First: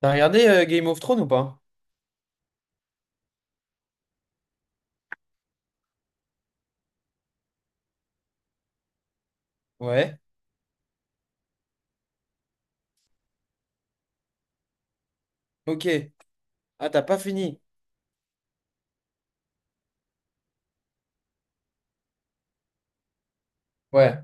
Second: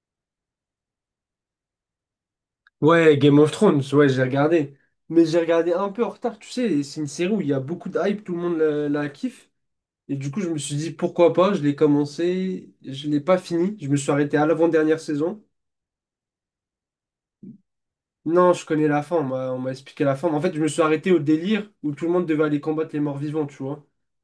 T'as regardé Game of Thrones ou pas? Ouais, Game of Thrones, ouais, j'ai regardé. Mais j'ai regardé un peu en retard, tu sais, c'est une série où il y a beaucoup de hype, tout le monde la kiffe. Et Ouais. du coup, je me suis dit, pourquoi pas, je l'ai commencé, je l'ai pas fini, je me suis arrêté à l'avant-dernière saison. Ok. Ah, t'as pas fini. Non, je connais la fin, on m'a expliqué la fin. Mais en fait, je me suis arrêté au délire où tout le monde devait aller combattre les morts vivants, tu vois. Ouais.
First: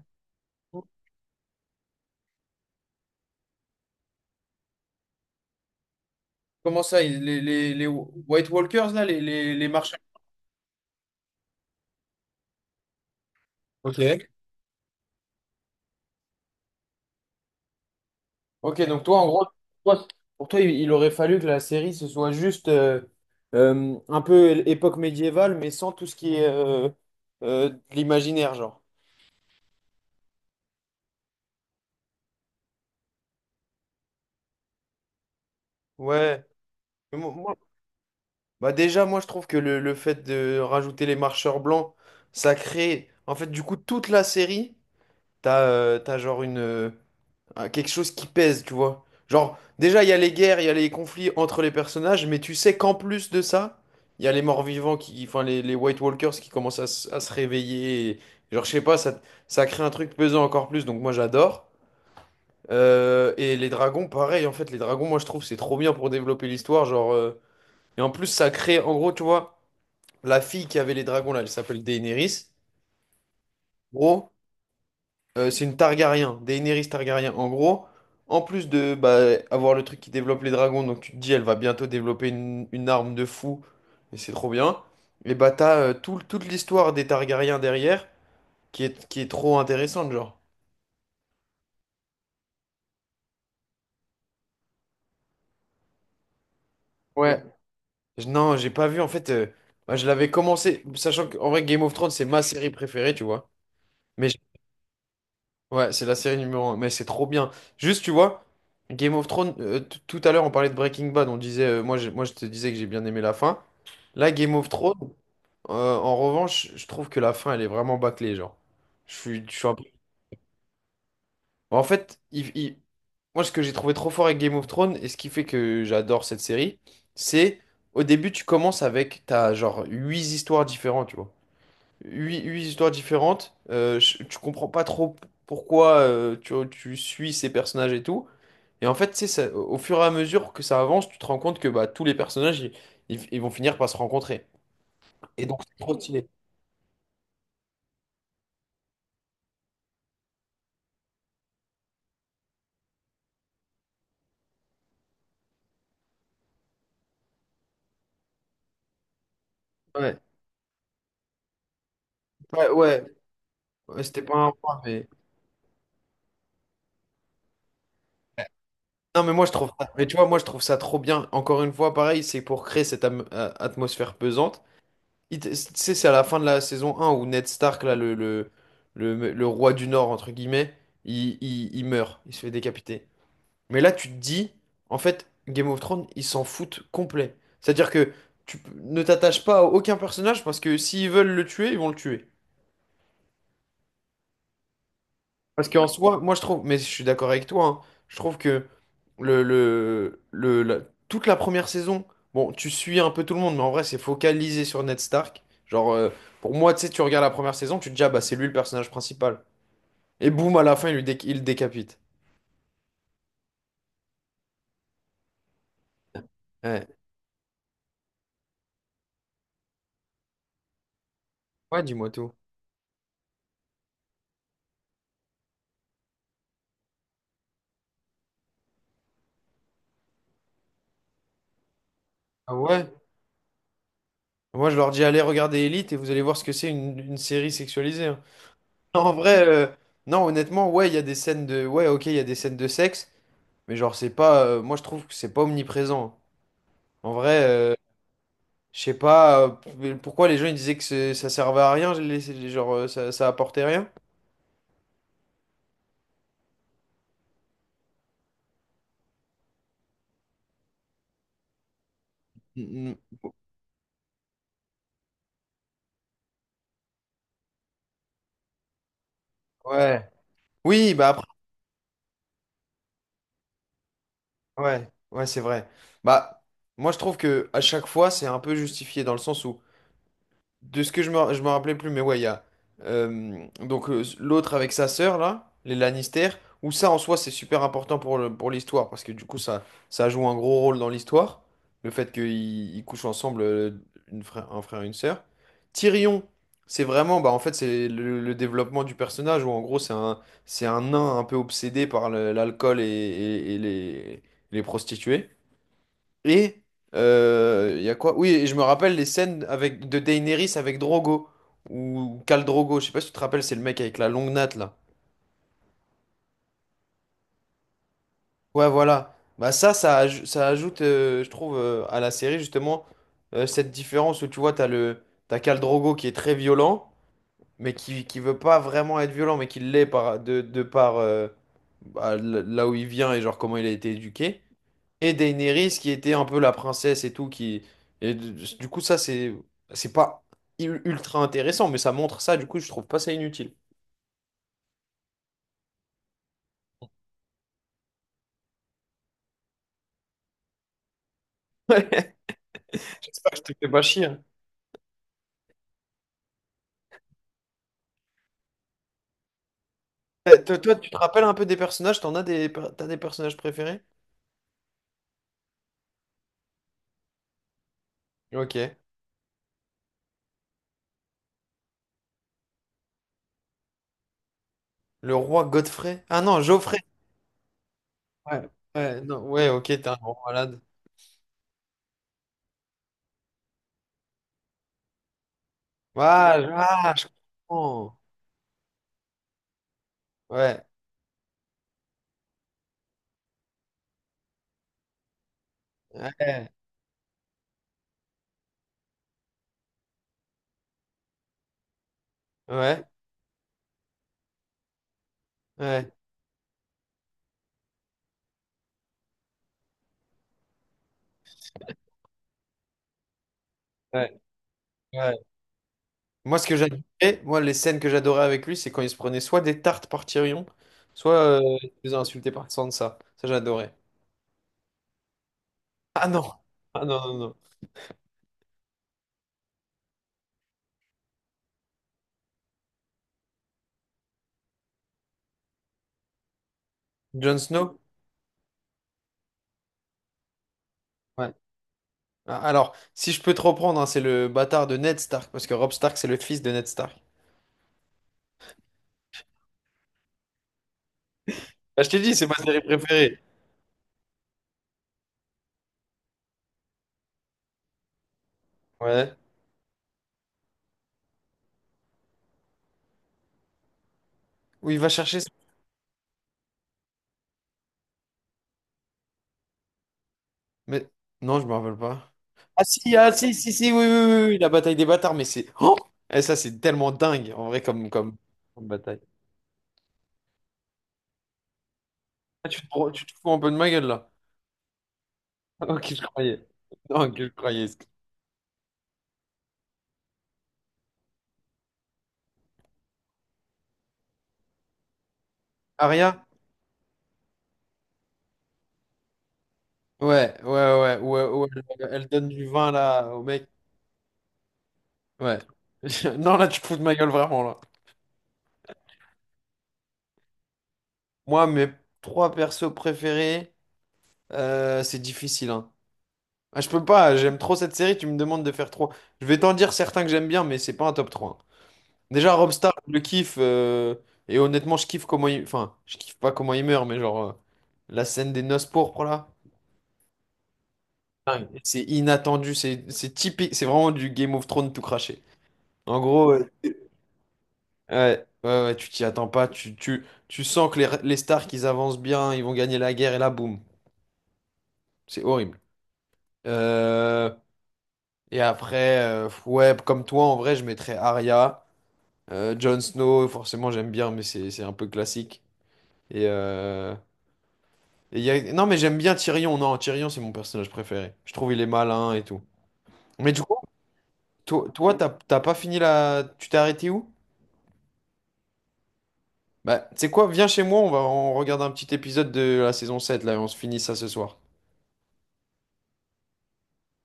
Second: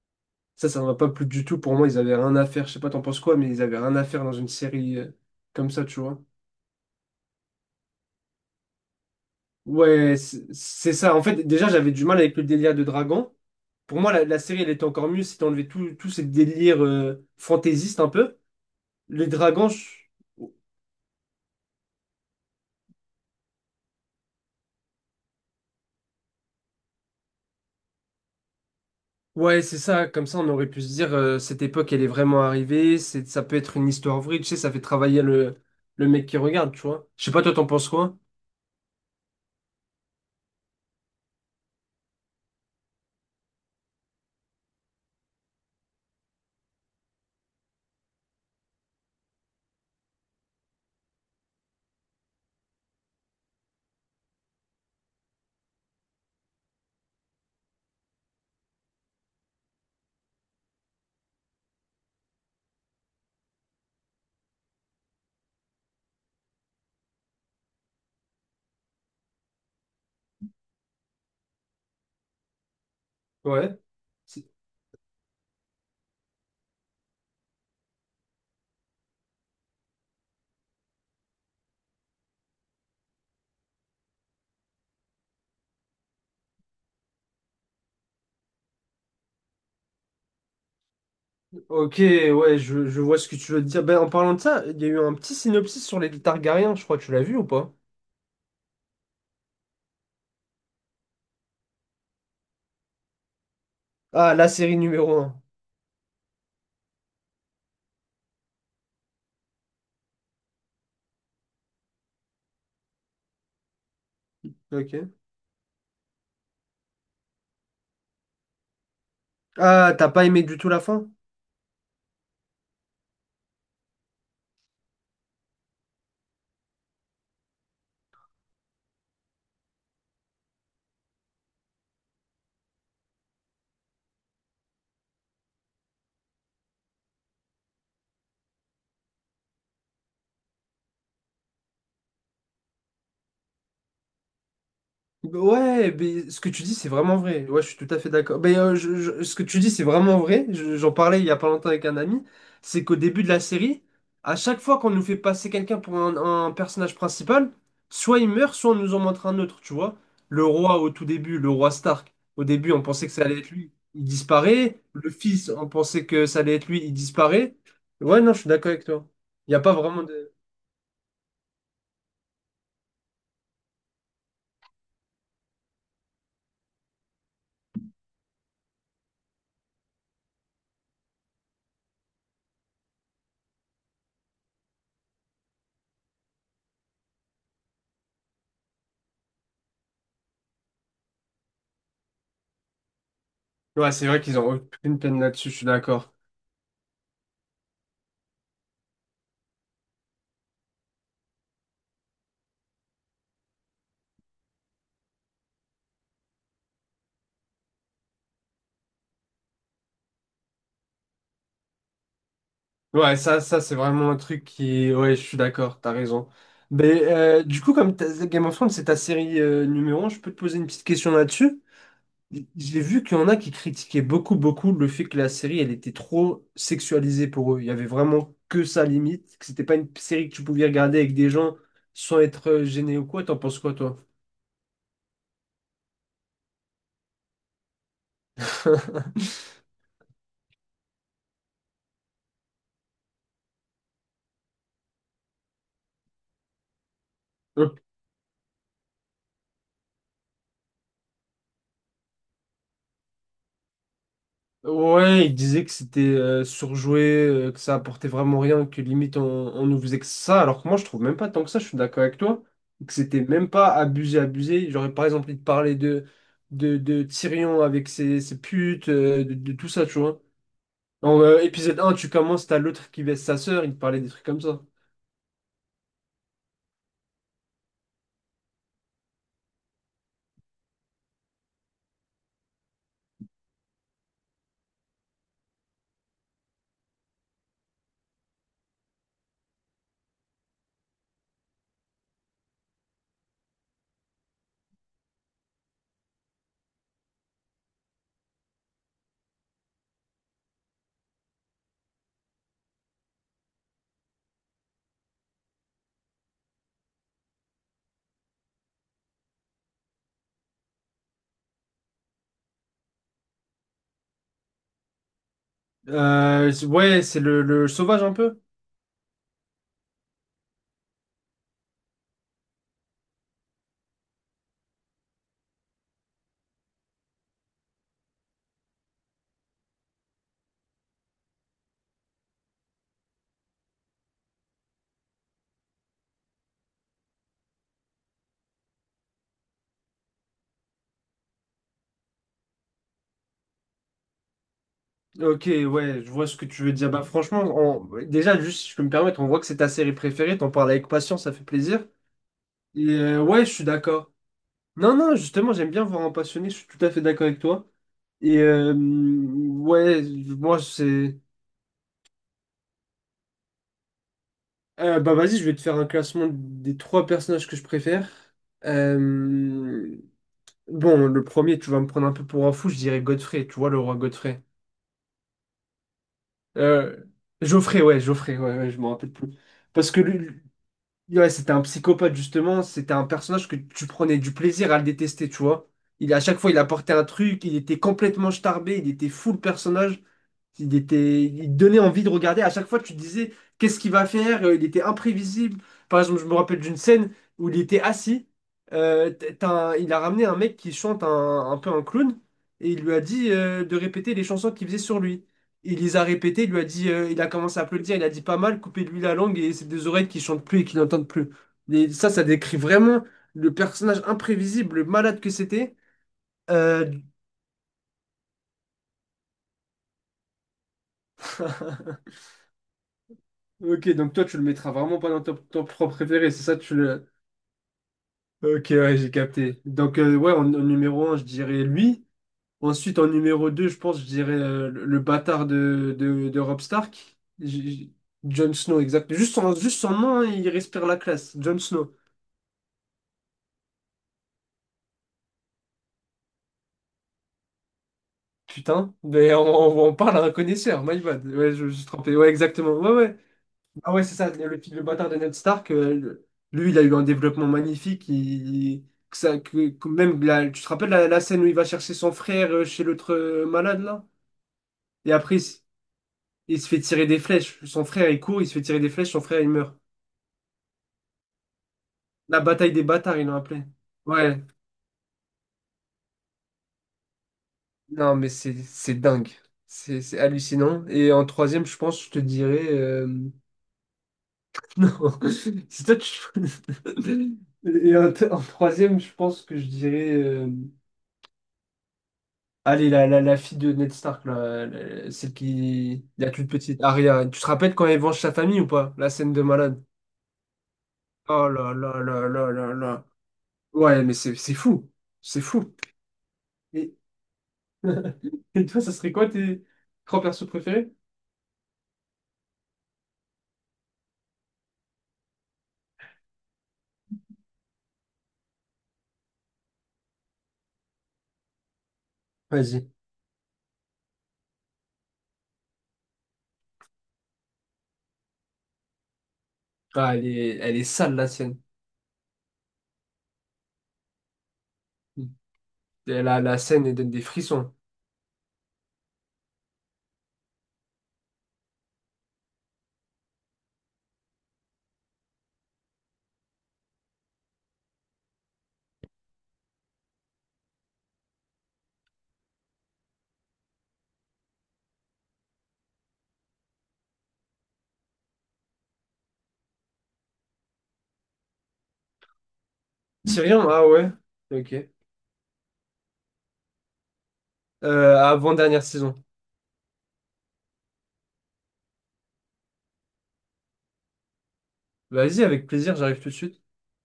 Ça m'a pas plu du tout. Pour moi, ils avaient rien à faire, je sais pas, t'en penses quoi, mais ils avaient rien à faire dans une série comme ça, tu vois. Comment ça, les White Walkers, là, les marchands. Ouais, c'est ça. En fait, déjà, j'avais du mal avec le délire de dragon. Pour moi, la, Ok. la série, elle était encore mieux si t'enlevais tout, tout ce délire fantaisiste un peu. Ok, donc toi, en Les gros, dragons, toi, pour toi, il aurait fallu que la série, ce soit juste un peu époque médiévale, mais sans tout ce qui est de l'imaginaire, genre. ouais, c'est ça. Comme ça, on aurait pu se dire, cette époque, elle est vraiment arrivée. Ça peut être une histoire vraie. Tu sais, ça fait travailler le mec qui Ouais. regarde, tu vois. Mais Je sais moi- pas, toi, moi- t'en penses quoi? bah déjà, moi, je trouve que le fait de rajouter les marcheurs blancs, ça crée. En fait, du coup, toute la série, t'as genre à quelque chose qui pèse, tu vois. Genre, déjà, il y a les guerres, il y a les conflits entre les personnages, mais tu sais qu'en plus de ça, il y a les morts-vivants qui, enfin, les White Walkers qui commencent à se réveiller. Genre, je sais pas, ça crée un truc pesant encore plus, donc moi j'adore. Et les dragons, pareil, en fait, les dragons, moi je trouve c'est trop bien pour développer l'histoire. Genre, et en plus, ça crée, en gros, tu vois, la fille qui avait les dragons là, elle s'appelle Daenerys. Ouais. Gros. C'est une Targaryen, Daenerys Targaryen. En gros, en plus de bah, avoir le truc qui développe les dragons, donc tu te dis elle va bientôt développer une arme de fou, et c'est trop bien. Et bah t'as toute l'histoire des Targaryens derrière, qui est trop intéressante, genre. Ok, ouais, je vois ce que tu veux dire. Ben, en parlant de ça, il y a eu un petit synopsis sur les Targaryens, je crois, tu l'as vu Ouais. ou pas? Non, j'ai pas vu, en fait, bah, je l'avais commencé, sachant qu'en vrai Game of Thrones, c'est ma série préférée, tu vois. Mais Ah, je- la série numéro un. ouais, c'est la série numéro 1, mais c'est trop bien. Juste, tu vois, Game of Thrones, tout à l'heure on parlait de Breaking Bad, on disait, moi je te disais que j'ai bien aimé la fin. Là, Game of Thrones, Ok. En revanche, je trouve que la fin, elle est vraiment bâclée, genre. Je suis un peu. Ah, t'as pas aimé du tout la fin? Bon, en fait, moi, ce que j'ai trouvé trop fort avec Game of Thrones, et ce qui fait que j'adore cette série, c'est au début, tu commences avec, t'as genre huit histoires différentes, tu vois. Huit histoires différentes, tu comprends pas trop pourquoi tu suis ces personnages et tout. Et en fait, tu sais, au fur et à mesure que ça avance, tu te rends compte que bah, tous les personnages, ils vont finir par se rencontrer. Et donc, c'est Ouais, trop stylé. mais ce que tu dis, c'est vraiment vrai. Ouais, je suis tout à fait d'accord. Mais ce que tu dis, c'est vraiment vrai. J'en parlais il y a pas longtemps avec un ami. C'est qu'au début de la série, à chaque fois qu'on nous fait passer quelqu'un pour un personnage principal, soit il meurt, soit on nous en montre un autre, tu vois. Ouais. Le roi au tout début, le roi Stark. Au Ouais, début, on ouais, pensait que ça allait être lui. ouais, Il c'était pas un point, disparaît. mais. Le fils, on pensait que ça allait être lui. Il disparaît. Ouais, non, je suis d'accord avec toi. Non, mais moi Il je n'y a trouve pas ça. vraiment Mais tu vois, de... moi je trouve ça trop bien. Encore une fois, pareil, c'est pour créer cette atmosphère pesante. Tu sais, c'est à la fin de la saison 1 où Ned Stark, là, le roi du Nord, entre guillemets, il meurt, il se fait décapiter. Mais là, tu te dis, en fait, Game of Thrones, ils s'en foutent complet. C'est-à-dire que tu ne t'attaches pas à aucun personnage parce que s'ils veulent le tuer, ils vont le tuer. Ouais, c'est vrai qu'ils ont aucune peine là-dessus, je suis Parce qu'en d'accord. soi, moi je trouve, mais je suis d'accord avec toi, hein, je trouve que le, le, le, la- toute la première saison, bon, tu suis un peu tout le monde, mais en vrai, c'est focalisé sur Ned Stark. Genre, pour moi, tu sais, tu regardes la première saison, tu te dis, ah bah c'est lui le personnage principal. Et boum, à la fin, il le décapite. Ouais, ça c'est vraiment un truc qui... Ouais, je suis d'accord, t'as raison. Ouais, Mais du coup, comme Game of Thrones, c'est ta série numéro un, je peux te poser une petite question là-dessus. ouais, dis-moi tout. J'ai vu qu'il y en a qui critiquaient beaucoup, beaucoup le fait que la série, elle était trop sexualisée pour eux. Il y avait vraiment que ça limite, que c'était pas une série que tu pouvais regarder avec des gens sans être Ah ouais? gêné ou quoi. T'en penses quoi, toi? Moi, je leur dis, allez regarder Elite et vous allez voir ce que c'est une série sexualisée, hein. Non, en vrai, non, honnêtement, ouais, il y a des scènes de, ouais, ok, il y a des scènes de sexe, mais genre, c'est pas, moi je trouve que c'est pas omniprésent, hein. En vrai, je sais pas pourquoi les gens ils disaient que ça servait à rien, genre ça apportait rien. Ouais, il disait que c'était surjoué, que ça apportait vraiment rien, que limite on nous faisait que ça, alors que moi je trouve même pas tant que ça, je suis d'accord avec toi, Mm, que mm. c'était même pas abusé, abusé. J'aurais par exemple envie de parler de Tyrion avec ses putes, de tout ça, tu Ouais. vois. Oui, bah En après, épisode un, tu commences, t'as l'autre qui baisse sa sœur, il te parlait des trucs comme ça. ouais, ouais, c'est vrai. Bah, moi je trouve que à chaque fois c'est un peu justifié dans le sens où. De ce que je me rappelais plus, mais ouais, il y a donc l'autre avec sa sœur là, les Lannister, où ça en soi c'est super important pour pour l'histoire parce que du coup ça joue un gros rôle dans l'histoire, le fait qu'ils couchent ensemble un frère et une sœur. Tyrion, c'est vraiment bah en fait c'est le développement du personnage où en gros c'est un nain un peu obsédé par l'alcool et les prostituées. Et il y a quoi? Oui, et je me rappelle les scènes avec de Daenerys avec Drogo ou Khal Drogo, je sais pas si tu te rappelles, c'est le mec avec la longue natte là. Ouais, c'est le sauvage un peu. Ouais, voilà. Bah ça ajoute, je trouve, à la série justement cette différence où tu vois t'as Khal Drogo qui est très violent mais qui veut pas vraiment être violent, mais qui l'est de par bah, là où il vient et genre comment il a été éduqué. Et Daenerys qui était un peu la princesse et tout. Et du coup, ça, c'est pas ultra intéressant, mais ça montre ça, du coup, je trouve pas ça inutile. Ok, ouais, je vois ce que tu veux dire. Bah franchement, déjà, juste si je peux me permettre, on voit que c'est ta série préférée, t'en parles avec patience, ça fait plaisir. Et J'espère que je ouais, je te suis fais pas chier. d'accord. hein. Non, non, justement, j'aime bien voir un passionné, je suis tout à fait d'accord avec toi. Et ouais, Euh, Toi, moi, toi, tu te c'est... rappelles un peu des personnages? T'as des personnages préférés? Bah vas-y, je vais te faire un classement des trois personnages que je préfère. Ok. Euh, Bon, le premier, tu vas me prendre un peu pour un fou, je dirais Godfrey, tu vois, le roi Godfrey. Le roi Godfrey? Ah non, Geoffrey. Euh, Geoffrey, Ouais, ouais, ouais, je m'en ouais, rappelle non, plus. ouais, ok, t'es Parce un que grand lui, malade. ouais, c'était un psychopathe, justement. C'était un personnage que tu prenais du plaisir à le détester, tu vois. Il, à chaque Ah, je fois, il apportait ah, un je truc, il était comprends. complètement starbé, il était fou le personnage. Ouais. Il donnait envie de regarder. À chaque fois, tu te disais, qu'est-ce qu'il va faire? Il était imprévisible. Par exemple, je me Ouais, rappelle d'une scène où il était assis. Il a ramené un mec qui chante un peu un clown et il ouais, lui a dit de répéter les chansons qu'il faisait sur lui. Il ouais, les a répétées, il lui a dit, il a commencé à applaudir, il a dit pas mal, coupez-lui la langue et ses deux oreilles qui chantent plus et qui n'entendent plus. Et ça décrit vraiment le personnage ouais, imprévisible, le ouais. malade que c'était. Moi, ce que Euh, j'adorais, moi, les scènes que j'adorais avec lui, c'est quand il se prenait soit des tartes par Tyrion, soit il se faisait insulter par Sansa. Ça, j'adorais. Ok, donc toi, tu le mettras vraiment pas dans ton propre Ah préféré, non! c'est ça, tu Ah non, le... non, non. Ok, ouais, j'ai capté. Donc, ouais, en numéro un je dirais lui. Ensuite, en numéro 2 je pense, je dirais le bâtard de Robb Stark. Jon Snow? Jon Snow, exact. Juste son nom, hein, il respire la Ouais. classe. Jon Snow. Ah, alors, si je peux te reprendre, hein, c'est le bâtard de Ned Stark, parce que Robb Stark, c'est le fils de Ned Stark. Putain, mais on parle à un connaisseur, my bad. Ouais, je me Ah, suis je t'ai dit, trompé. c'est Ouais, ma série exactement. Ouais, ouais. préférée. Ah ouais, c'est ça, le bâtard de Ned Stark, lui, il a eu un développement magnifique. Il, Ouais. que ça, que même tu te rappelles la scène où il va chercher son frère chez l'autre malade, là? Où il va Et chercher après, il se fait tirer des flèches. Son frère, il court, il se fait tirer des flèches, son frère, il meurt. Mais non, je me rappelle pas. La Ah bataille des si, ah bâtards, ils si, l'ont si, appelé. si, oui, oui, oui, oui, Ouais, la bataille des bâtards, mais c'est. Oh! Et ça, c'est tellement dingue, en vrai, comme, comme, non, mais c'est comme c'est bataille. dingue. C'est hallucinant. Et en troisième, je pense, je te Ah, tu dirais... te, tu te fous un peu de ma gueule, là. Non, c'est Ok, toi, je tu... croyais. Non, que je croyais. Et en troisième, je pense que je dirais... Allez, la fille de Ned Stark, là, celle qui... Aria? La toute petite, Arya. Tu te rappelles quand elle venge sa famille ou pas? La scène de malade. Ouais, ouais, ouais, ouais, ouais, Oh là elle, là elle donne là du là vin, là là. là, au mec. Ouais, mais c'est fou. Ouais. C'est fou. Non, là, tu te fous de ma Et... gueule, vraiment, là. Et toi, ça serait quoi tes trois persos préférés? Moi, mes trois persos préférés, c'est difficile, hein. Ah, je peux pas, j'aime trop cette série, tu me demandes de faire trop. Je vais t'en dire certains que j'aime bien, mais c'est pas un top trois. Déjà, Robstar, Vas-y. je le kiffe. Et honnêtement, je kiffe comment il. Enfin, je kiffe pas comment il meurt, mais genre, la scène des noces pourpres, là. Ah, elle est sale, la scène. Dingue. C'est inattendu, c'est typique. C'est vraiment du Game of Thrones tout craché. En Et gros, La, ouais, la scène, elle donne des frissons. ouais, ouais, ouais, tu t'y attends pas. Tu sens que les Stark, ils avancent bien, ils vont gagner la guerre, et là, boum. C'est horrible. Euh, et après, ouais, comme toi, en vrai, je mettrais Arya. Jon Snow, forcément, j'aime bien, mais c'est un peu classique. Et. euh, Non, mais j'aime bien Tyrion. Non, Tyrion, c'est mon personnage préféré. Je trouve il est malin et tout. Mais du coup, Tyrion, ah ouais. toi, Ok. toi, t'as pas fini la. Tu t'es arrêté où? Avant-dernière saison. Bah, tu sais quoi? Viens chez moi, on regarde un petit épisode de la saison 7 là, et on se finit ça ce soir. Vas-y, avec plaisir, j'arrive tout de suite.